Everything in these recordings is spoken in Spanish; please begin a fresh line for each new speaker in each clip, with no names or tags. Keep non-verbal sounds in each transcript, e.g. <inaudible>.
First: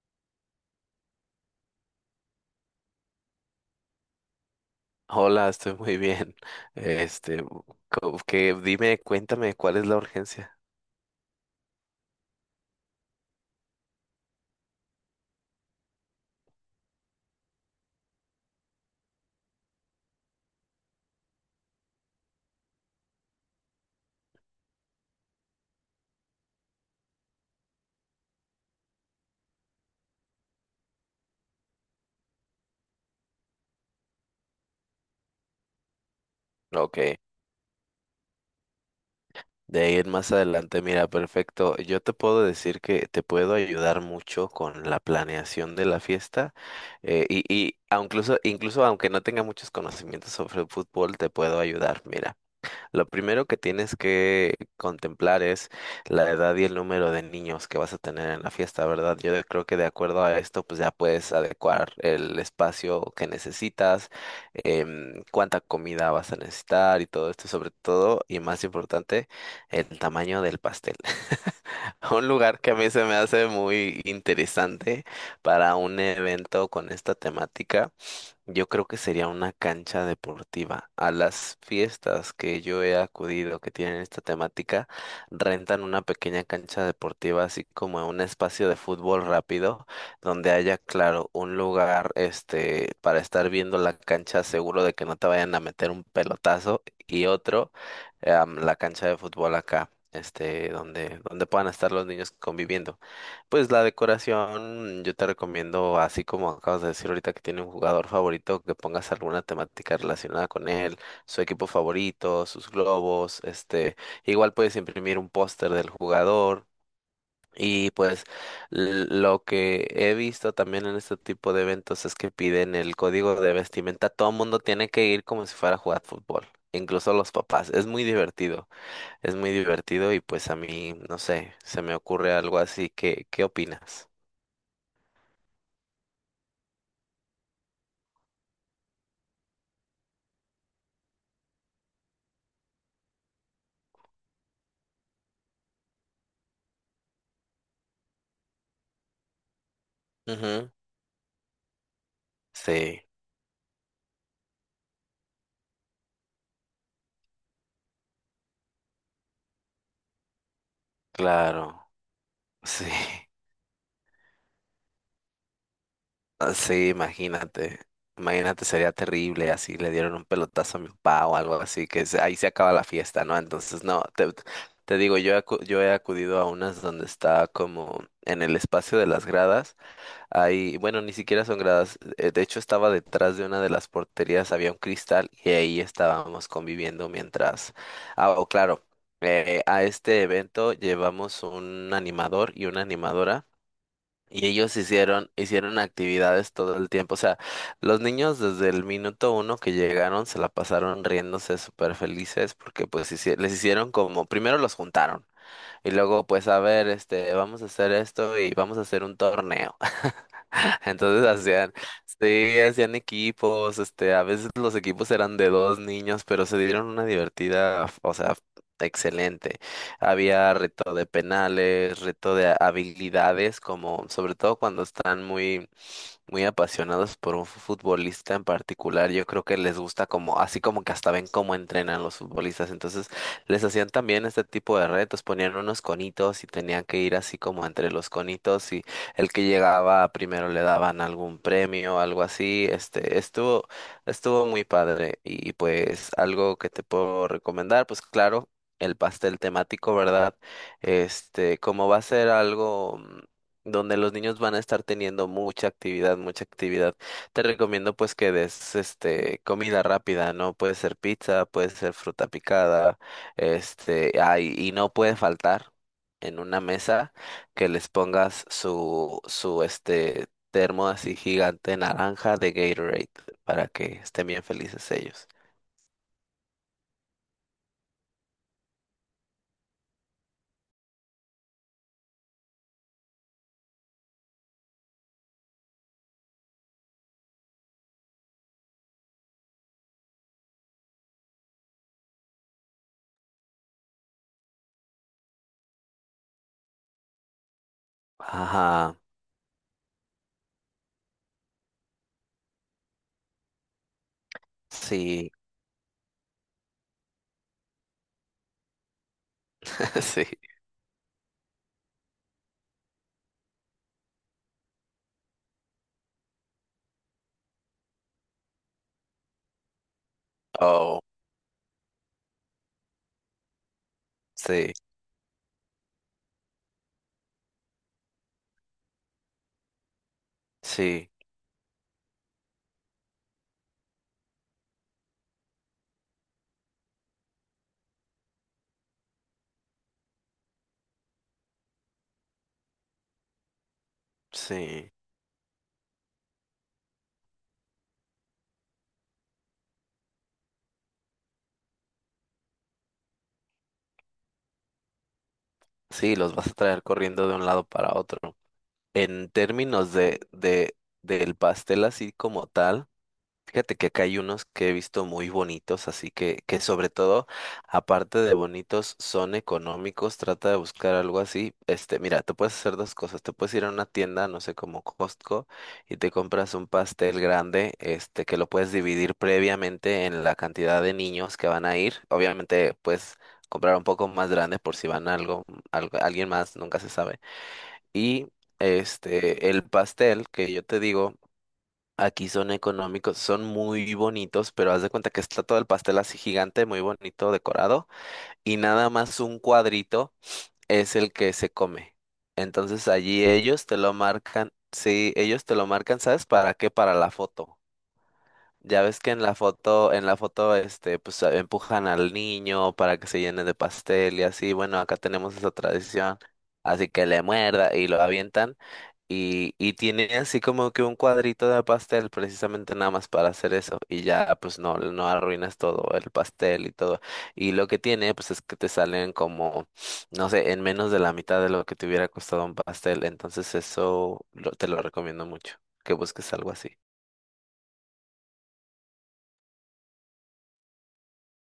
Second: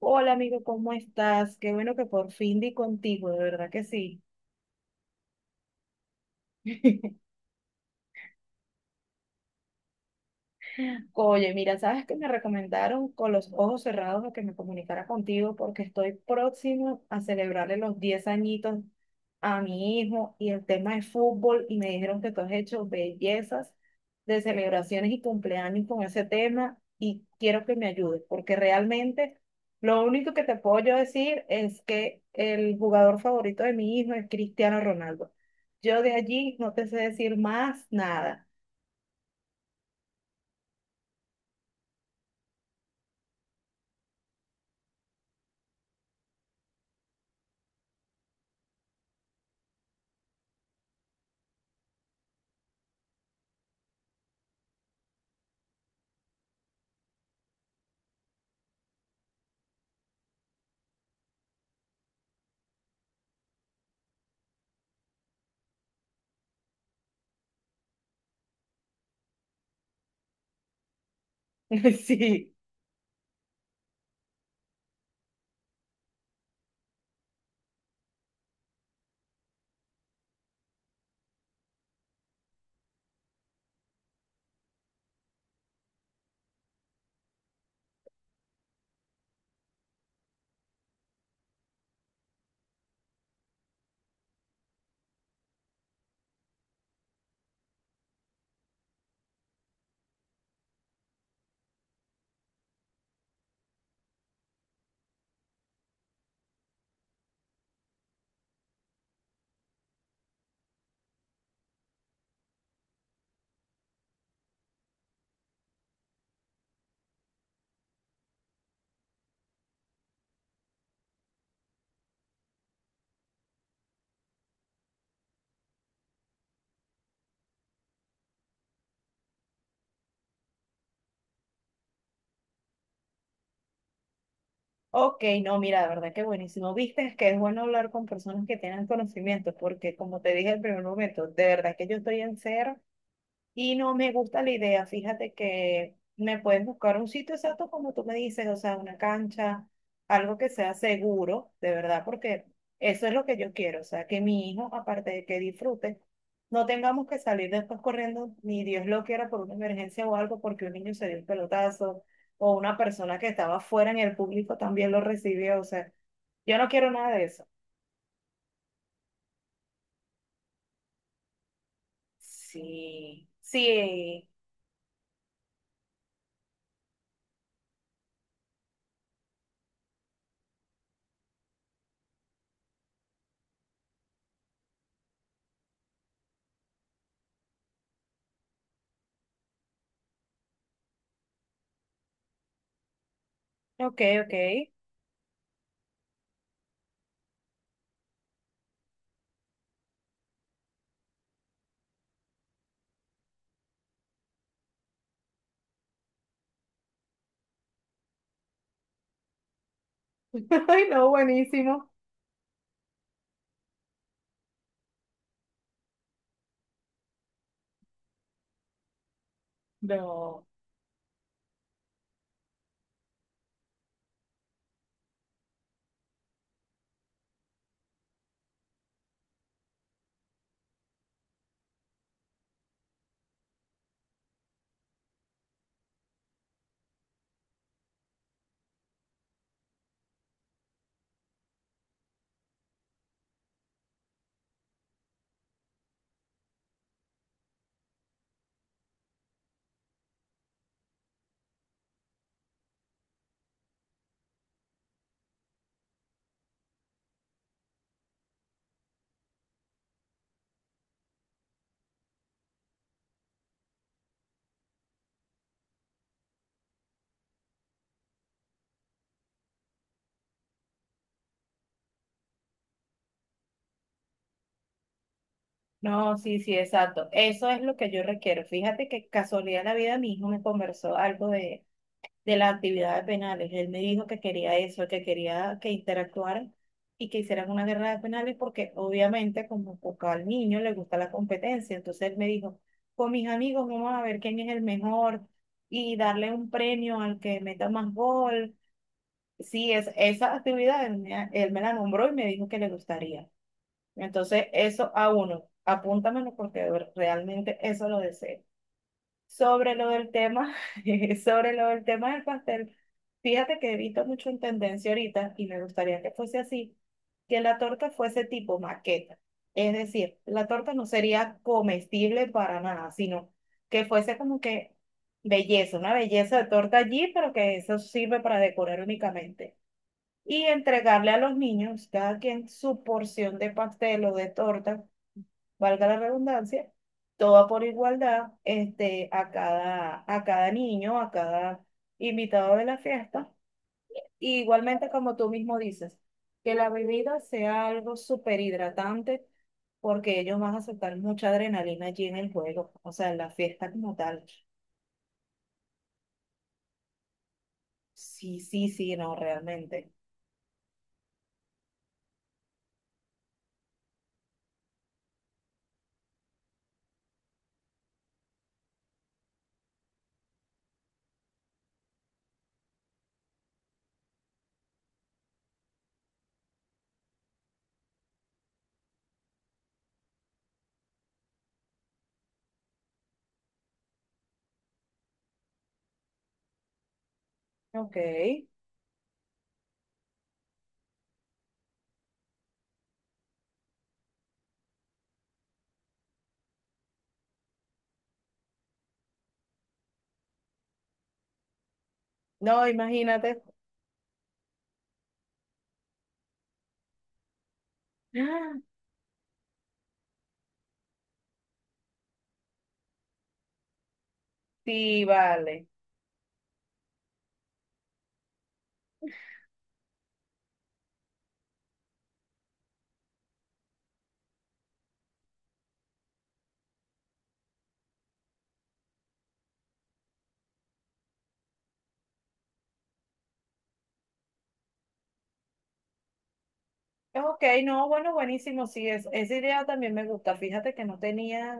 Hola amigo, ¿cómo estás? Qué bueno que por fin di contigo, de verdad que sí.
Hola, estoy muy bien.
<laughs>
Este, que dime, cuéntame cuál es la urgencia.
Oye, mira, sabes que me recomendaron con los ojos cerrados a que me comunicara contigo porque estoy próximo a celebrarle los 10 añitos a mi hijo y el tema es fútbol y me dijeron que tú has hecho bellezas de celebraciones y cumpleaños con ese tema y quiero que me ayudes porque realmente lo único que te puedo yo decir es que el jugador favorito de mi hijo es Cristiano Ronaldo. Yo de allí no te sé
Ok,
decir más nada.
de ahí en más adelante, mira, perfecto. Yo te puedo decir que te puedo ayudar mucho con la planeación de la fiesta y incluso, aunque no tenga muchos conocimientos sobre fútbol, te puedo ayudar. Mira. Lo primero que tienes que contemplar es la edad y el número de niños que vas a tener en la fiesta, ¿verdad? Yo creo que de acuerdo a esto, pues ya puedes adecuar el espacio que necesitas, cuánta comida vas a necesitar y todo esto, sobre todo, y más importante, el tamaño del pastel. <laughs>
<laughs>
Un
Sí.
lugar que a mí se me hace muy interesante para un evento con esta temática. Yo creo que sería una cancha deportiva. A las fiestas que yo he acudido que tienen esta temática, rentan una pequeña cancha deportiva, así como un espacio de fútbol rápido, donde haya, claro, un lugar, para estar viendo la cancha, seguro de que no te vayan a meter un pelotazo, y otro, la cancha de fútbol acá, donde puedan estar los niños conviviendo. Pues la decoración, yo te recomiendo, así como acabas de decir ahorita que tiene un jugador favorito, que pongas alguna temática relacionada con él, su equipo favorito, sus globos, igual puedes imprimir un póster del jugador. Y pues lo que he visto también en este tipo de eventos es que piden el código de vestimenta. Todo el mundo tiene que ir como si fuera a jugar fútbol, incluso los papás. Es muy divertido y pues a mí, no sé, se me ocurre algo así. ¿Qué, qué opinas?
Ok, no, mira, de verdad que buenísimo. Viste, es que es bueno hablar con personas que tengan conocimiento, porque como te dije en el primer momento, de verdad que yo estoy en cero. Y no me gusta la idea, fíjate que me puedes buscar un sitio exacto como tú me dices, o sea, una cancha, algo que
Ujú,
sea seguro, de verdad, porque
sí,
eso es lo que yo quiero, o sea, que mi hijo, aparte de que disfrute, no tengamos que salir después corriendo, ni Dios lo quiera, por una emergencia o algo, porque un niño se dio un
claro,
pelotazo, o una
sí,
persona que estaba fuera en el público también lo recibió, o sea,
<laughs>
yo no
sí,
quiero nada de eso.
imagínate, imagínate, sería terrible, así le dieron un pelotazo a mi papá o algo así, ahí se acaba la fiesta,
Sí,
¿no? Entonces, no,
sí,
te digo, yo he acudido a unas donde está como en el espacio de las gradas. Ahí, bueno, ni siquiera son gradas. De hecho, estaba detrás de una de las porterías, había un cristal y ahí estábamos conviviendo mientras. Ah, oh, claro, a este evento llevamos un animador y una animadora.
ok, ok.
Y ellos hicieron, hicieron actividades todo el tiempo. O sea, los niños desde el minuto uno que llegaron se la pasaron riéndose súper felices porque pues les hicieron como, primero los juntaron. Y luego, pues, a ver, vamos a hacer esto y vamos a hacer un torneo. <laughs>
<laughs> Ay, no,
Entonces hacían,
buenísimo.
sí, hacían equipos, a veces los equipos eran de dos niños, pero se dieron una divertida, o sea, excelente.
No,
Había reto de penales, reto de habilidades, como sobre todo cuando están muy, muy apasionados por un futbolista en particular, yo creo que les gusta como, así como que hasta ven cómo entrenan los futbolistas, entonces les hacían también este tipo de retos, ponían unos conitos y tenían que ir así como entre los conitos y el que llegaba primero le daban algún premio, algo así. Estuvo, estuvo muy padre y pues algo que te puedo recomendar, pues claro, el pastel temático, ¿verdad? Como va a ser algo donde los niños van a estar teniendo mucha actividad, mucha actividad. Te recomiendo pues que des este comida rápida, ¿no? Puede ser pizza, puede ser fruta picada, y no puede faltar en una mesa que les pongas su este termo así gigante naranja de Gatorade para que estén bien felices ellos.
no, sí, sí, exacto. Eso es lo que yo requiero. Fíjate que casualidad de la vida, mi hijo me conversó algo de las actividades penales. Él me dijo que quería eso, que quería que interactuaran y que hicieran una guerra de penales porque obviamente como poco al niño le gusta la competencia. Entonces él me dijo, con mis amigos vamos a ver quién es el mejor y darle un premio al que meta más gol.
Ajá,
Sí, esa actividad él me la nombró y me dijo que le gustaría. Entonces, eso a
sí,
uno, apúntamelo porque realmente eso lo deseo. Sobre lo
<laughs>
del
sí,
tema, <laughs> sobre lo del tema del pastel, fíjate que he visto mucho en tendencia ahorita y me gustaría que fuese así, que la torta fuese tipo maqueta. Es decir, la torta no
oh,
sería comestible para nada, sino que fuese como
sí,
que belleza, una belleza de torta allí, pero que eso sirve para decorar únicamente. Y
sí,
entregarle a los niños, cada quien su porción de pastel o de torta valga la redundancia, toda por igualdad, a cada niño, a cada invitado de la fiesta. Y igualmente,
sí,
como tú mismo dices, que la bebida sea algo súper hidratante, porque ellos van a soltar mucha adrenalina allí en el juego, o sea, en la fiesta como tal.
sí, los vas a traer corriendo de un lado para otro.
Sí, sí, sí, no,
En
realmente.
términos del pastel así como tal. Fíjate que acá hay unos que he visto muy bonitos, así que sobre todo, aparte de bonitos, son económicos. Trata de buscar algo así. Mira, te puedes hacer dos cosas. Te puedes ir a una tienda, no sé, como Costco, y te compras un pastel grande, que lo puedes dividir previamente en la cantidad de niños que van a ir. Obviamente, puedes comprar un poco más grande por si van algo, alguien más, nunca se sabe.
Ok.
Y el pastel que yo te digo. Aquí son económicos, son muy bonitos, pero haz de cuenta que está todo el pastel así gigante, muy bonito, decorado, y nada más un cuadrito es el que se come.
No,
Entonces allí
imagínate.
ellos te lo marcan, sí, ellos te lo marcan, ¿sabes para qué? Para la foto.
<gasps> ¡Ah!
Ya ves que en la foto, empujan al niño para que se llene de pastel y así. Bueno, acá
Sí,
tenemos esa
vale.
tradición, así que le muerda y lo avientan y tiene así como que un cuadrito de pastel precisamente nada más para hacer eso y ya pues no, no arruinas todo el pastel y todo. Y lo que tiene pues es que te salen como, no sé, en menos de la mitad de lo que te hubiera costado un pastel. Entonces eso te lo recomiendo mucho, que busques algo así.
Ok, no, bueno, buenísimo, sí, esa idea también me gusta. Fíjate que no tenía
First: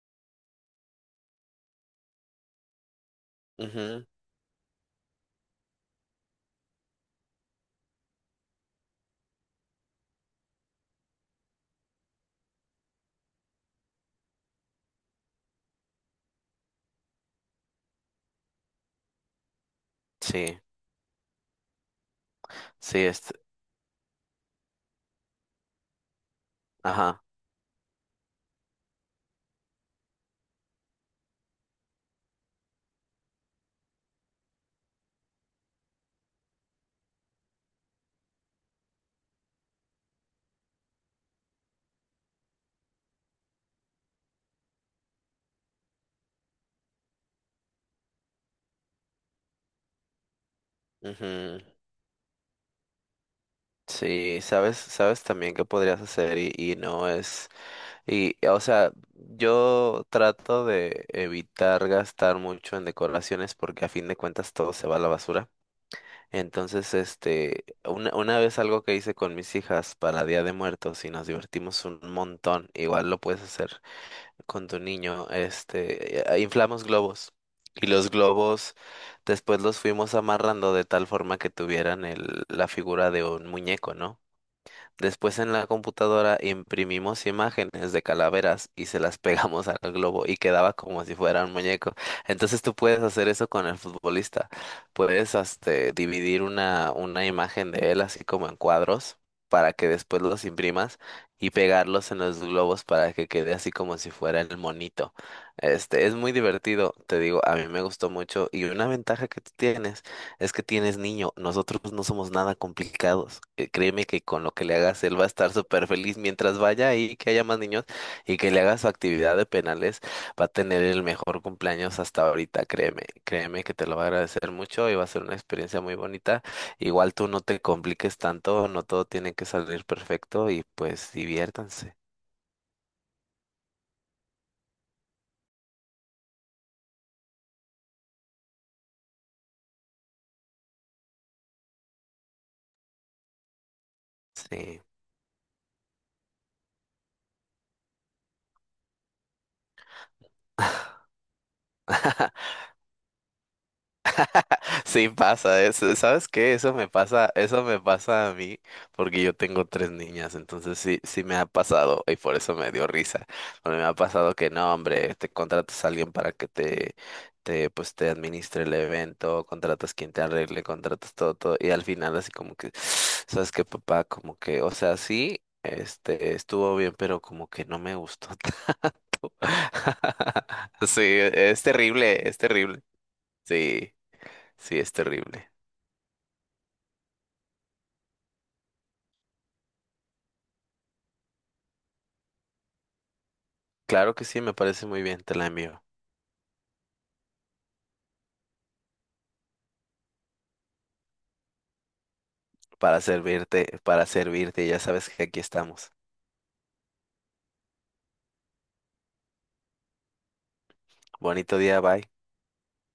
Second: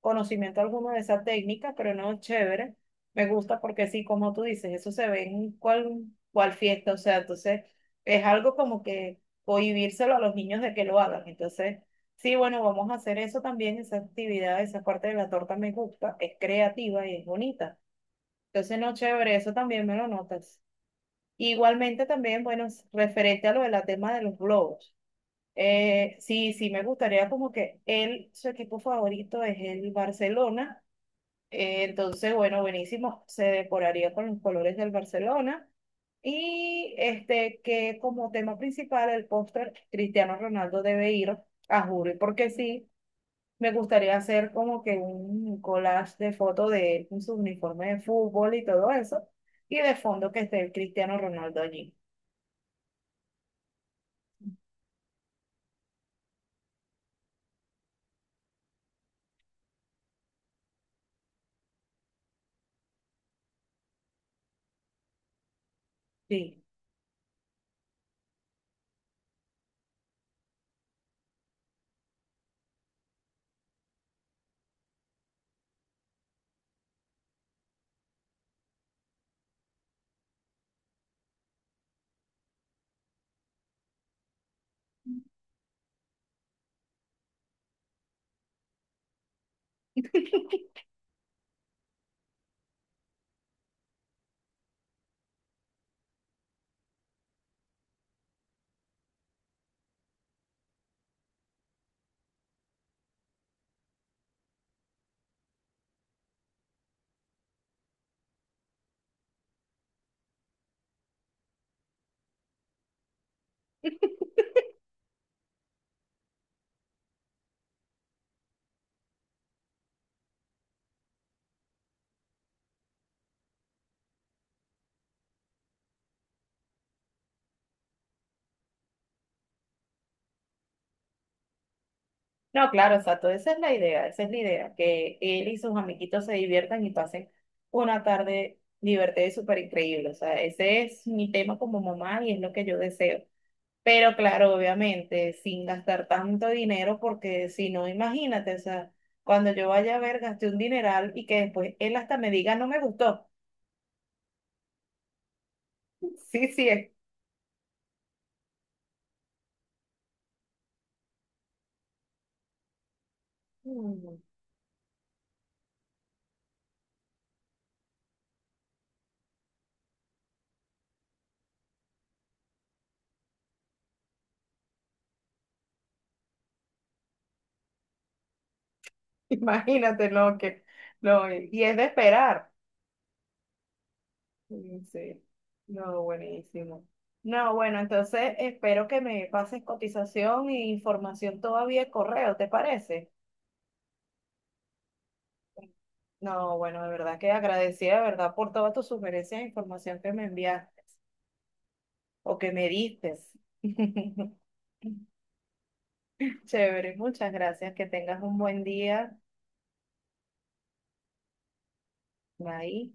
conocimiento alguno de esa técnica, pero no, chévere. Me gusta porque sí,
Ujú,
como tú dices, eso se ve en cual fiesta, o sea, entonces es algo como que cohibírselo a los niños de que lo hagan. Entonces, sí, bueno, vamos a hacer eso también, esa actividad, esa parte de la torta me gusta, es creativa y es bonita. Entonces, no, chévere, eso también me lo
sí.
notas. Igualmente también, bueno,
Sí, este,
referente a lo del tema de los globos. Sí, sí, me
ajá.
gustaría como que él, su equipo favorito es el Barcelona entonces, bueno, buenísimo. Se decoraría con los colores del Barcelona. Y este, que como tema principal, el póster, Cristiano Ronaldo debe ir a Jure, porque sí, me gustaría hacer como que un collage de fotos de él con su uniforme de fútbol y todo eso. Y de fondo que esté el Cristiano
Ujú,
Ronaldo allí.
sí, sabes, sabes también qué podrías hacer no es, o sea, yo trato de evitar gastar mucho en decoraciones porque a fin de cuentas todo se va a la basura.
Sí.
Entonces, una vez algo que hice con mis hijas para Día de Muertos y nos divertimos un montón, igual lo puedes hacer con tu niño. Inflamos globos y los globos después los fuimos amarrando de tal forma que tuvieran la figura de un muñeco, ¿no? Después en la computadora imprimimos imágenes de calaveras y se las <laughs> pegamos al globo y quedaba como si fuera un muñeco. Entonces tú puedes hacer eso con el futbolista. Puedes este, dividir una imagen de él así como en cuadros para que después los imprimas y pegarlos en los globos para que quede así como si fuera el monito. Es muy divertido, te digo, a mí me gustó mucho y una ventaja que tú tienes. Es que tienes niño, nosotros no somos nada complicados. Créeme que con lo que le hagas, él va a estar súper feliz mientras vaya y que haya más niños y que le hagas su actividad de penales, va a tener el mejor cumpleaños hasta ahorita, créeme, créeme que te lo va a agradecer mucho y va a ser una experiencia muy bonita. Igual tú no te compliques tanto, no todo tiene que salir perfecto y pues diviértanse.
No, claro, exacto. Esa es la idea, esa es la idea, que él y sus amiguitos se diviertan y pasen una tarde divertida y súper increíble. O sea, ese es mi tema como mamá y es lo que yo deseo. Pero claro,
Sí.
obviamente, sin gastar tanto dinero, porque si no, imagínate, o sea, cuando yo vaya a ver, gasté un dineral y que después él hasta me
<laughs>
diga, no me gustó.
Sí pasa,
<laughs>
¿sabes
Sí,
qué?
sí, es. <laughs>
Eso me pasa a mí porque yo tengo tres niñas, entonces sí, sí me ha pasado y por eso me dio risa, porque me ha
Mm,
pasado que no, hombre, te contratas a alguien para que pues te administre el evento, contratas quien te arregle, contratas todo, todo y al final así como que, <sighs> ¿sabes qué, papá? Como que, o sea, sí, estuvo bien, pero como que no me gustó.
imagínate
<laughs> Sí,
y es de
es
esperar.
terrible, sí, sí,
Mm,
es
sí,
terrible.
no, buenísimo. No, bueno, entonces espero que me pases cotización e información todavía de correo, ¿te parece?
Claro que sí, me parece muy bien, te la envío.
No, bueno, de verdad que agradecida, de verdad, por todas tus sugerencias e información que me enviaste o que me diste.
Para
<laughs>
servirte, ya sabes que aquí estamos.
Chévere, muchas gracias, que tengas un buen día.
Bonito día, bye.
Bye.